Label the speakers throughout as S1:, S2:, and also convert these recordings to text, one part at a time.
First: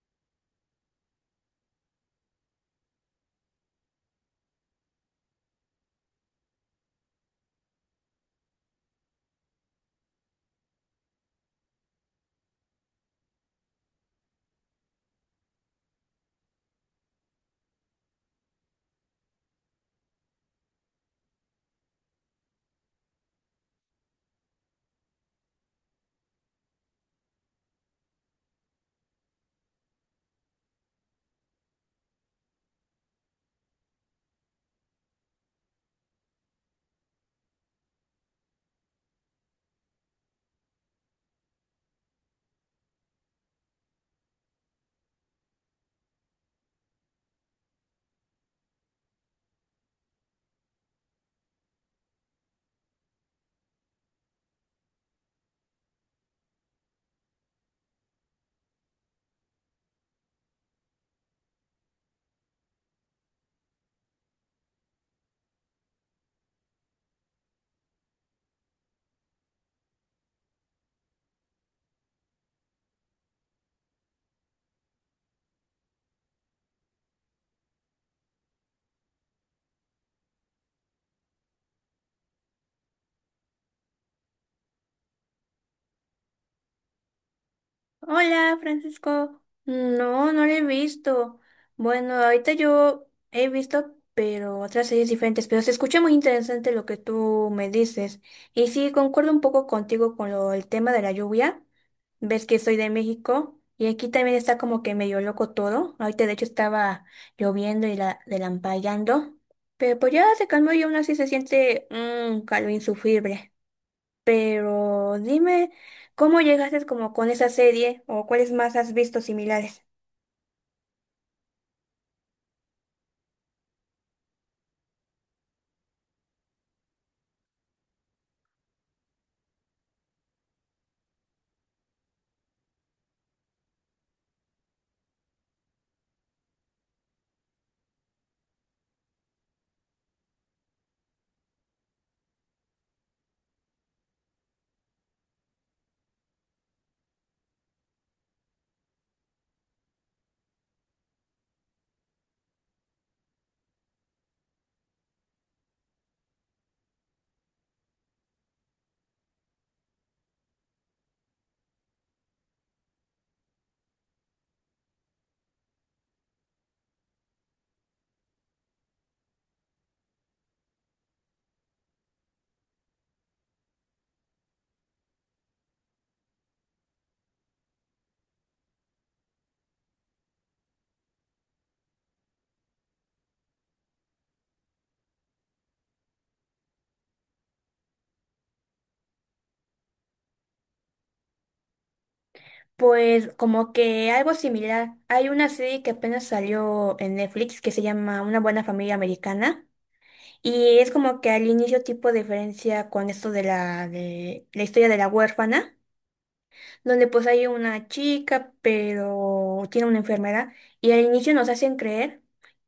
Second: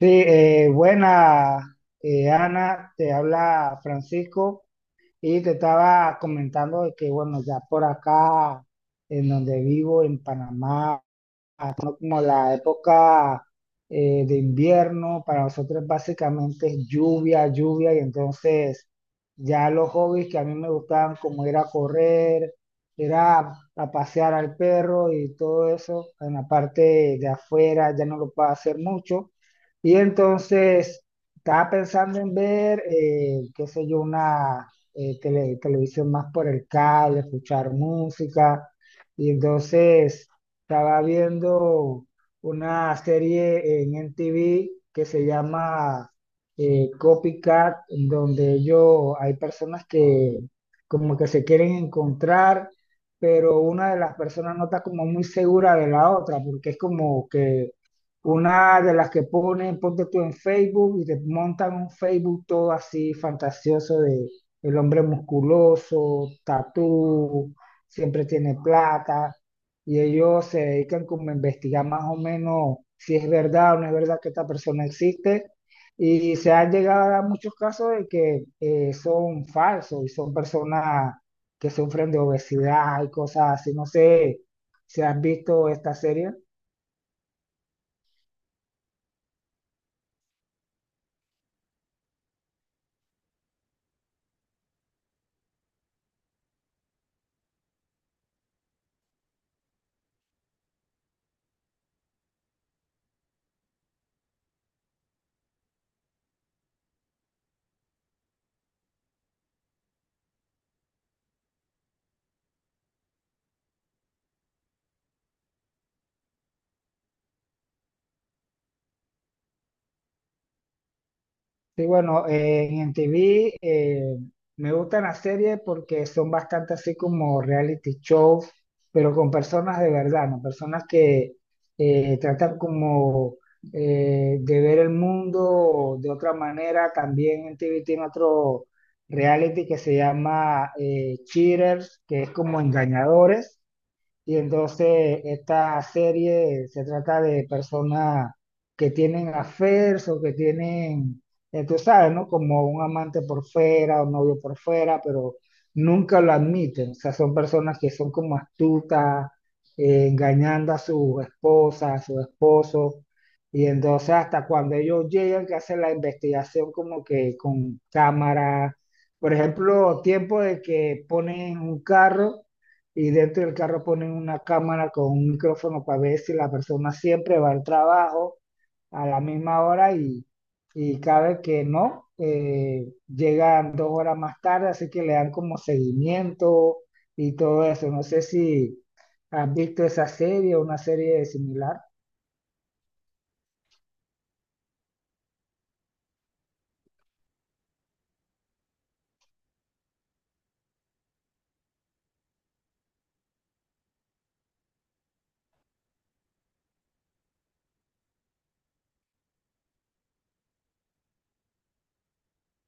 S1: Sí, buena, Ana, te habla Francisco y te estaba comentando de que, bueno, ya por acá, en donde vivo, en Panamá. Ajá, como la época de invierno, para nosotros básicamente es lluvia, lluvia, y entonces ya los hobbies que a mí me gustaban, como ir a correr, ir a pasear al perro y todo eso, en la parte de afuera ya no lo puedo hacer mucho. Y entonces estaba pensando en ver, qué sé yo, una televisión más por el cable, escuchar música, y entonces... Estaba viendo una serie en MTV que se llama Copycat, en donde ellos, hay personas que como que se quieren encontrar, pero una de las personas no está como muy segura de la otra, porque es como que una de las que ponen, ponte tú en Facebook y te montan un Facebook todo así fantasioso de el hombre musculoso, tatú, siempre tiene plata y ellos se dedican como a investigar más o menos si es verdad o no es verdad que esta persona existe. Y se han llegado a dar muchos casos de que son falsos y son personas que sufren de obesidad y cosas así. No sé si has visto esta serie.
S2: Hola, Francisco. No, no la he visto. Bueno, ahorita yo he visto, pero otras series diferentes, pero se escucha muy interesante lo que tú me dices. Y sí, concuerdo un poco contigo con lo, el tema de la lluvia. Ves que soy de México y aquí también está como que medio loco todo. Ahorita de hecho estaba lloviendo y la delampallando, pero pues ya se calmó y aún así se siente un calor insufrible. Pero dime, ¿cómo llegaste como con esa serie o cuáles más has visto similares?
S1: Sí, bueno, en MTV me gustan las series porque son bastante así como reality shows, pero con personas de verdad, ¿no? Personas que tratan como de ver el mundo de otra manera. También MTV tiene otro reality que se llama Cheaters, que es como engañadores. Y entonces esta serie se trata de personas que tienen affairs o que tienen, tú sabes, ¿no? Como un amante por fuera, un novio por fuera, pero nunca lo admiten. O sea, son personas que son como astutas, engañando a su esposa, a su esposo. Y entonces hasta cuando ellos llegan, que hacen la investigación como que con cámara, por ejemplo, tiempo de que ponen un carro y dentro del carro ponen una cámara con un micrófono para ver si la persona siempre va al trabajo a la misma hora y cada vez que no, llegan dos horas más tarde, así que le dan como seguimiento y todo eso. No sé si has visto esa serie o una serie similar.
S2: Pues como que algo similar. Hay una serie que apenas salió en Netflix que se llama Una buena familia americana y es como que al inicio tipo diferencia con esto de la historia de la huérfana, donde pues hay una chica pero tiene una enfermedad y al inicio nos hacen creer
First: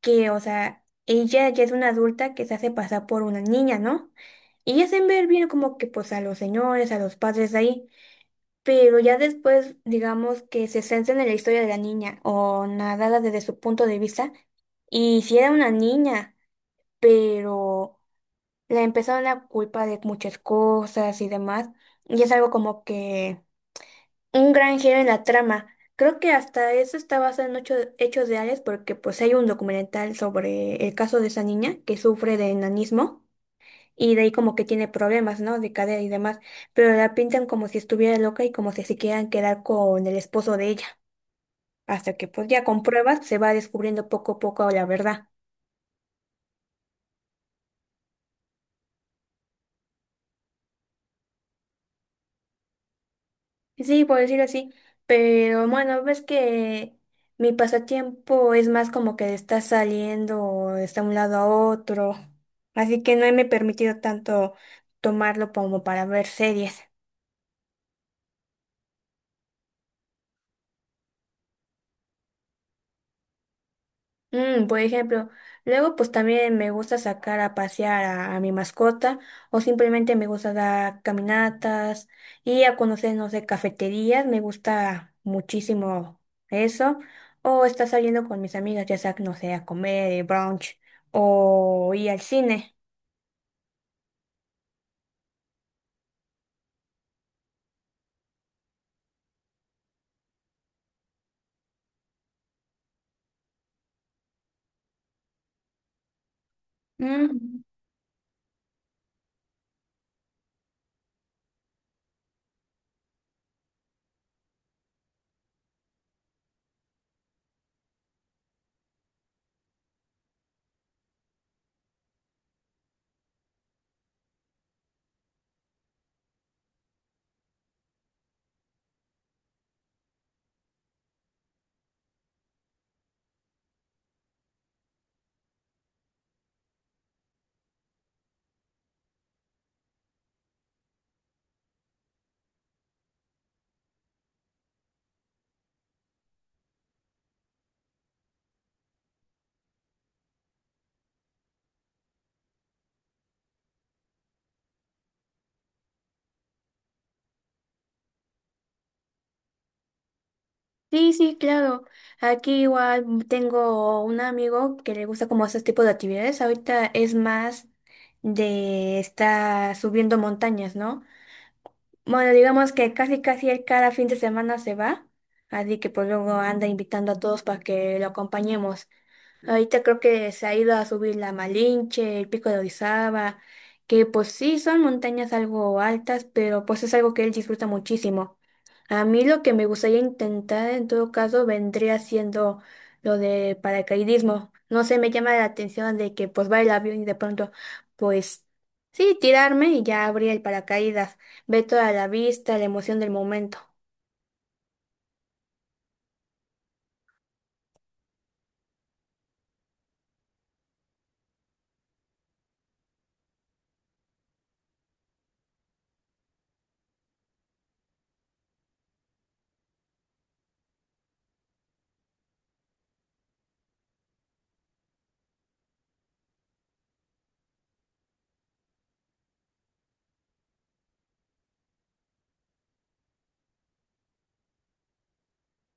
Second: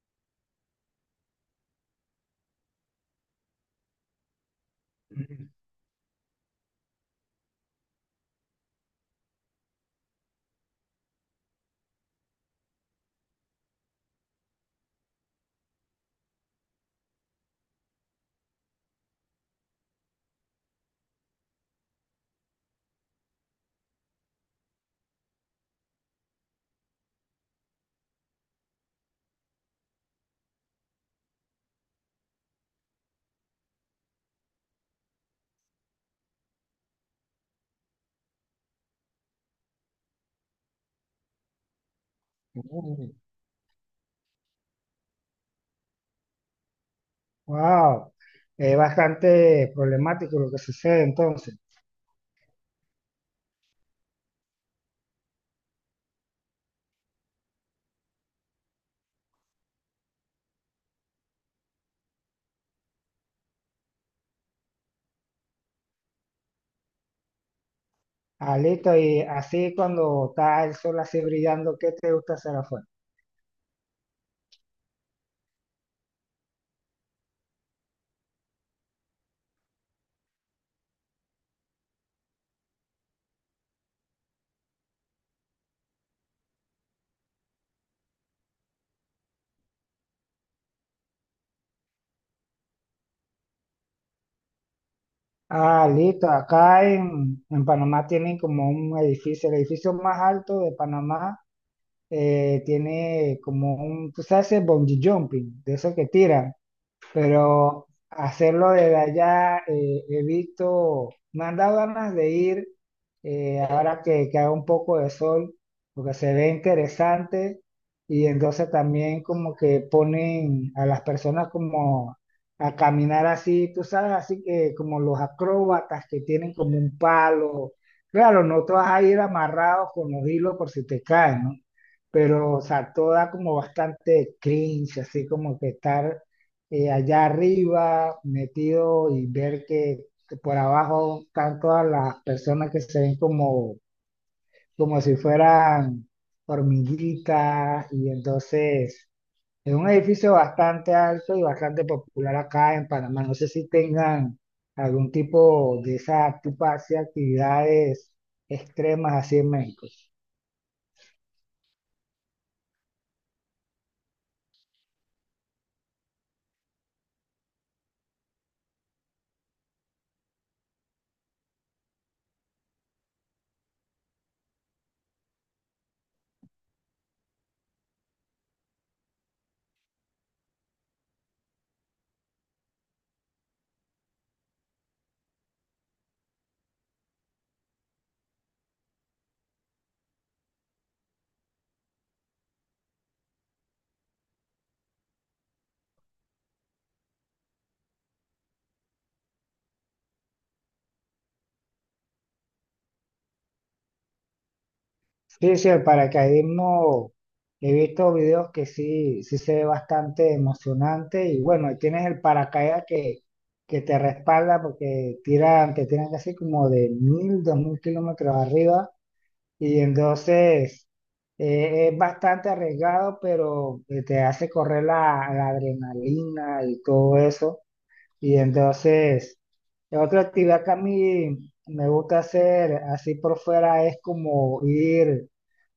S2: que, o sea, ella ya es una adulta que se hace pasar por una niña, ¿no? Y hacen ver bien
S1: Mm.
S2: como que pues a los señores, a los padres ahí, pero ya después digamos que se centran en la historia de la niña o nada desde su punto de vista. Y si era una niña, pero la empezaron a culpar de muchas cosas y demás, y es algo como que un gran giro en la trama. Creo que hasta eso está basado en hechos reales porque pues hay un documental sobre el caso de esa niña que sufre de enanismo y de ahí como que tiene problemas, ¿no? De cadera y demás, pero la pintan como si estuviera loca y como si se quieran quedar con el esposo de ella, hasta que pues ya con pruebas se va descubriendo poco a poco la verdad.
S1: Wow, es bastante problemático lo que sucede entonces.
S2: Sí, por decirlo así, pero bueno, ves que mi pasatiempo es más como que está saliendo o de un lado a otro, así que no me he permitido tanto tomarlo como para ver series.
S1: Ah, listo, y así cuando está el sol así brillando, ¿qué te gusta hacer afuera?
S2: Mm, por ejemplo, luego pues también me gusta sacar a pasear a mi mascota o simplemente me gusta dar caminatas y a conocer, no sé, cafeterías, me gusta muchísimo eso o estar saliendo con mis amigas, ya sea, no sé, a comer, brunch o ir al cine.
S1: Ah, listo. Acá en Panamá tienen como un edificio, el edificio más alto de Panamá, tiene como un, tú sabes, el bungee jumping, de eso que tiran,
S2: Mm.
S1: pero hacerlo desde allá, he visto, me han dado ganas de ir ahora que haga un poco de sol, porque se ve interesante y entonces también como que ponen a las personas como a caminar así, tú sabes, así que como los acróbatas que tienen como un palo. Claro, no te vas a ir amarrados con los hilos por si te caen, ¿no? Pero, o sea, todo da como bastante cringe, así como que estar allá arriba metido y ver que por abajo están todas las personas que se ven como, como si fueran hormiguitas, y entonces es un edificio bastante alto y bastante popular acá en Panamá. No sé si tengan algún tipo de esa tipo de actividades extremas así en México.
S2: Sí, sí, claro. Aquí igual tengo un amigo que le gusta como esos tipos de actividades. Ahorita es más de estar subiendo montañas, ¿no? Bueno, digamos que casi casi él cada fin de semana se va, así que pues luego anda invitando a todos para que lo acompañemos. Ahorita creo que se ha ido a subir la Malinche, el Pico de Orizaba, que pues sí son montañas algo altas, pero pues es algo que él disfruta muchísimo. A mí lo que me gustaría intentar en todo caso vendría siendo lo de paracaidismo. No sé, me llama la atención de que pues va el avión y de pronto pues sí, tirarme y ya abrir el paracaídas, ver toda la vista, la emoción del momento.
S1: Sí, sí, el paracaidismo, he visto videos que sí, sí se ve bastante emocionante y bueno, y tienes el paracaídas que te respalda porque tiran, te tiran casi como de mil, dos mil kilómetros arriba y entonces es bastante arriesgado, pero te hace correr la adrenalina y todo eso y entonces... Otra actividad que a mí me gusta hacer así por fuera es como ir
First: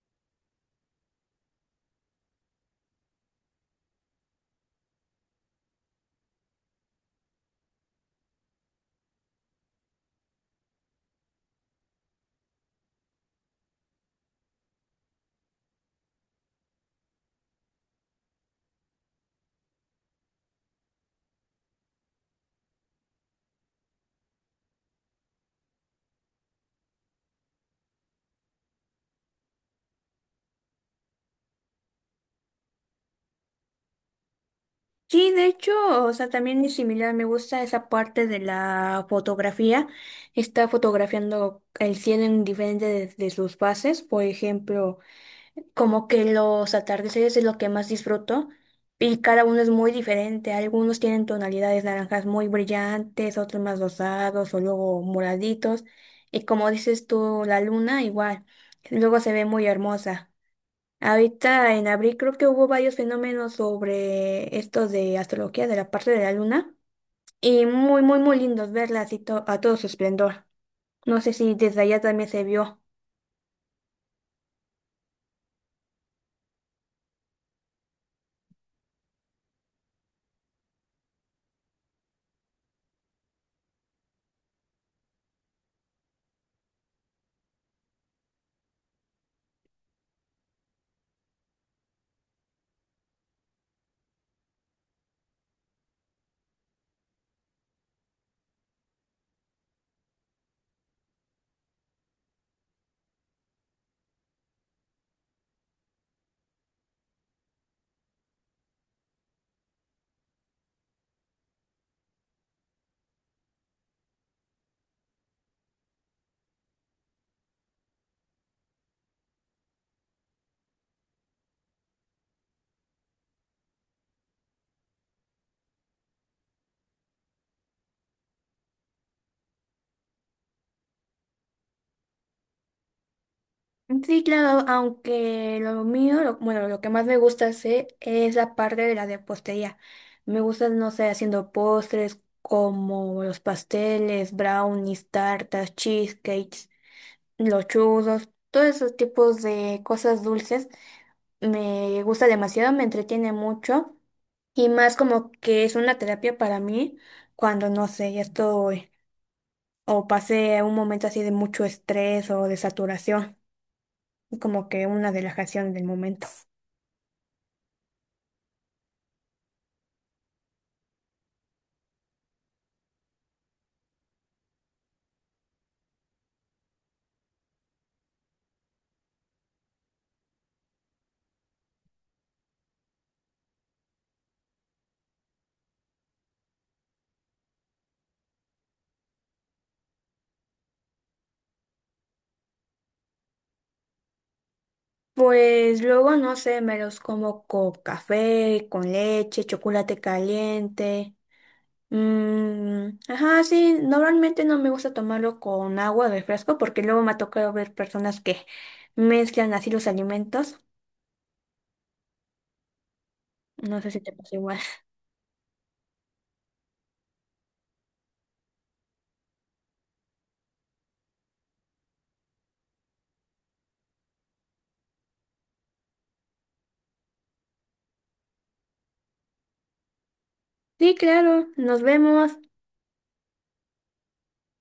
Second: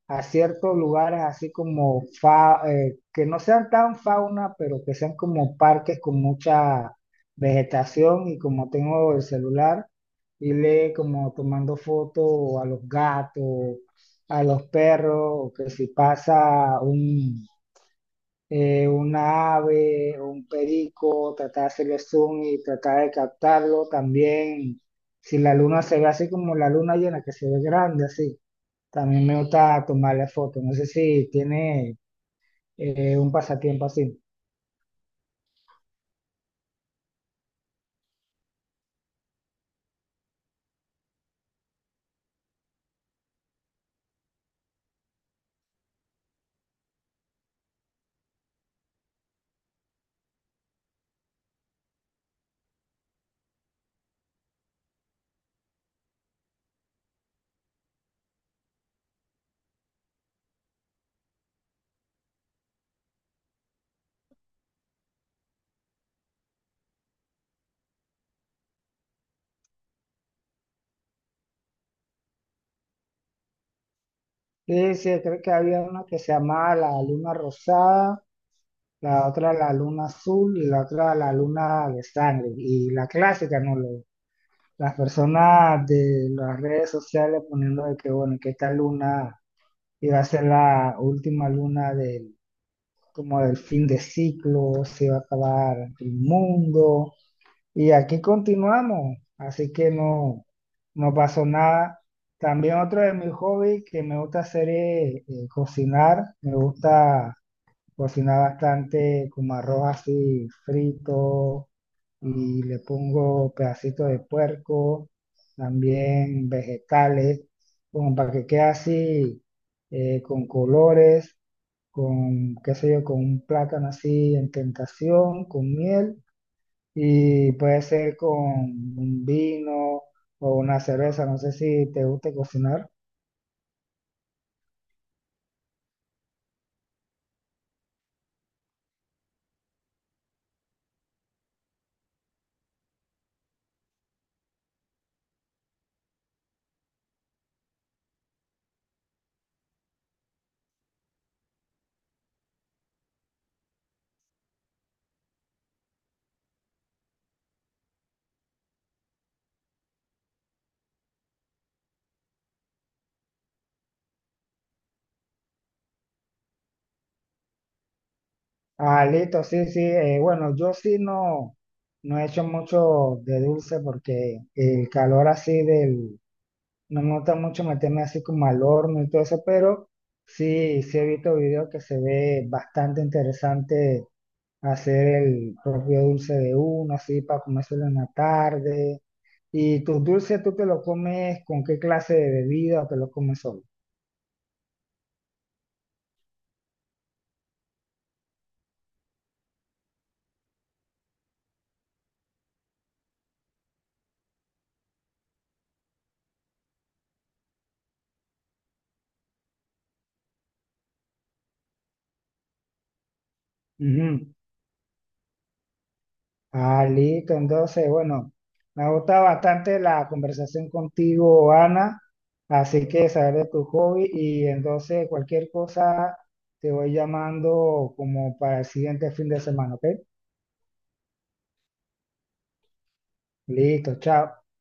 S1: a ciertos lugares así como que no sean tan fauna, pero que sean como parques con mucha vegetación, y como tengo el celular y le como tomando fotos a los gatos, a los perros, o que si pasa una ave, un perico, tratar de hacerle zoom y tratar de captarlo también. Si la luna se ve así como la luna llena, que se ve grande así. También me gusta tomarle fotos. No sé si tiene un pasatiempo así.
S2: Sí, de hecho, o sea, también es similar, me gusta esa parte de la fotografía. Está fotografiando el cielo en diferentes de sus fases, por ejemplo, como que los atardeceres es lo que más disfruto y cada uno es muy diferente. Algunos tienen tonalidades naranjas muy brillantes, otros más rosados o luego moraditos. Y como dices tú, la luna igual, luego se ve muy hermosa. Ahorita en abril creo que hubo varios fenómenos sobre esto de astrología de la parte de la luna y muy, muy, muy lindos verla así a todo su esplendor. No sé si desde allá también se vio.
S1: Sí, sí, creo que había una que se llamaba la luna rosada, la otra la luna azul y la otra la luna de sangre. Y la clásica, ¿no? Las personas de las redes sociales poniendo de que, bueno, que esta luna iba a ser la última luna del, como del fin de ciclo, se iba a acabar el mundo. Y aquí continuamos, así que no, no pasó nada. También otro de mis hobbies que me gusta hacer es cocinar. Me gusta cocinar bastante como arroz así frito y le pongo pedacitos de puerco, también vegetales, como para que quede así con colores, con qué sé yo, con un plátano así en tentación, con miel, y puede ser con un vino o una cerveza. No sé si te guste cocinar.
S2: Sí, claro, aunque bueno, lo que más me gusta hacer es la parte de la repostería. Me gusta, no sé, haciendo postres como los pasteles, brownies, tartas, cheesecakes, los churros, todos esos tipos de cosas dulces. Me gusta demasiado, me entretiene mucho y más como que es una terapia para mí cuando no sé, ya estoy o pasé un momento así de mucho estrés o de saturación, como que una relajación del momento.
S1: Ah, listo, sí, sí. Bueno, yo sí no, no he hecho mucho de dulce porque el calor así del... No me gusta mucho meterme así como al horno y todo eso, pero sí, sí he visto videos que se ve bastante interesante hacer el propio dulce de uno, así para comérselo en la tarde. ¿Y tus dulces tú te lo comes con qué clase de bebida o te lo comes solo?
S2: Pues luego no sé, me los como con café, con leche, chocolate caliente. Mm, ajá, sí, normalmente no me gusta tomarlo con agua de refresco porque luego me ha tocado ver personas que mezclan así los alimentos. No sé si te
S1: Ujú.
S2: pasa igual.
S1: Ah, listo. Entonces, bueno, me gusta bastante la conversación contigo, Ana. Así que saber de tu hobby, y entonces cualquier cosa te voy llamando como para el siguiente fin de semana, ¿ok?
S2: Sí, claro, nos vemos.
S1: Listo, chao.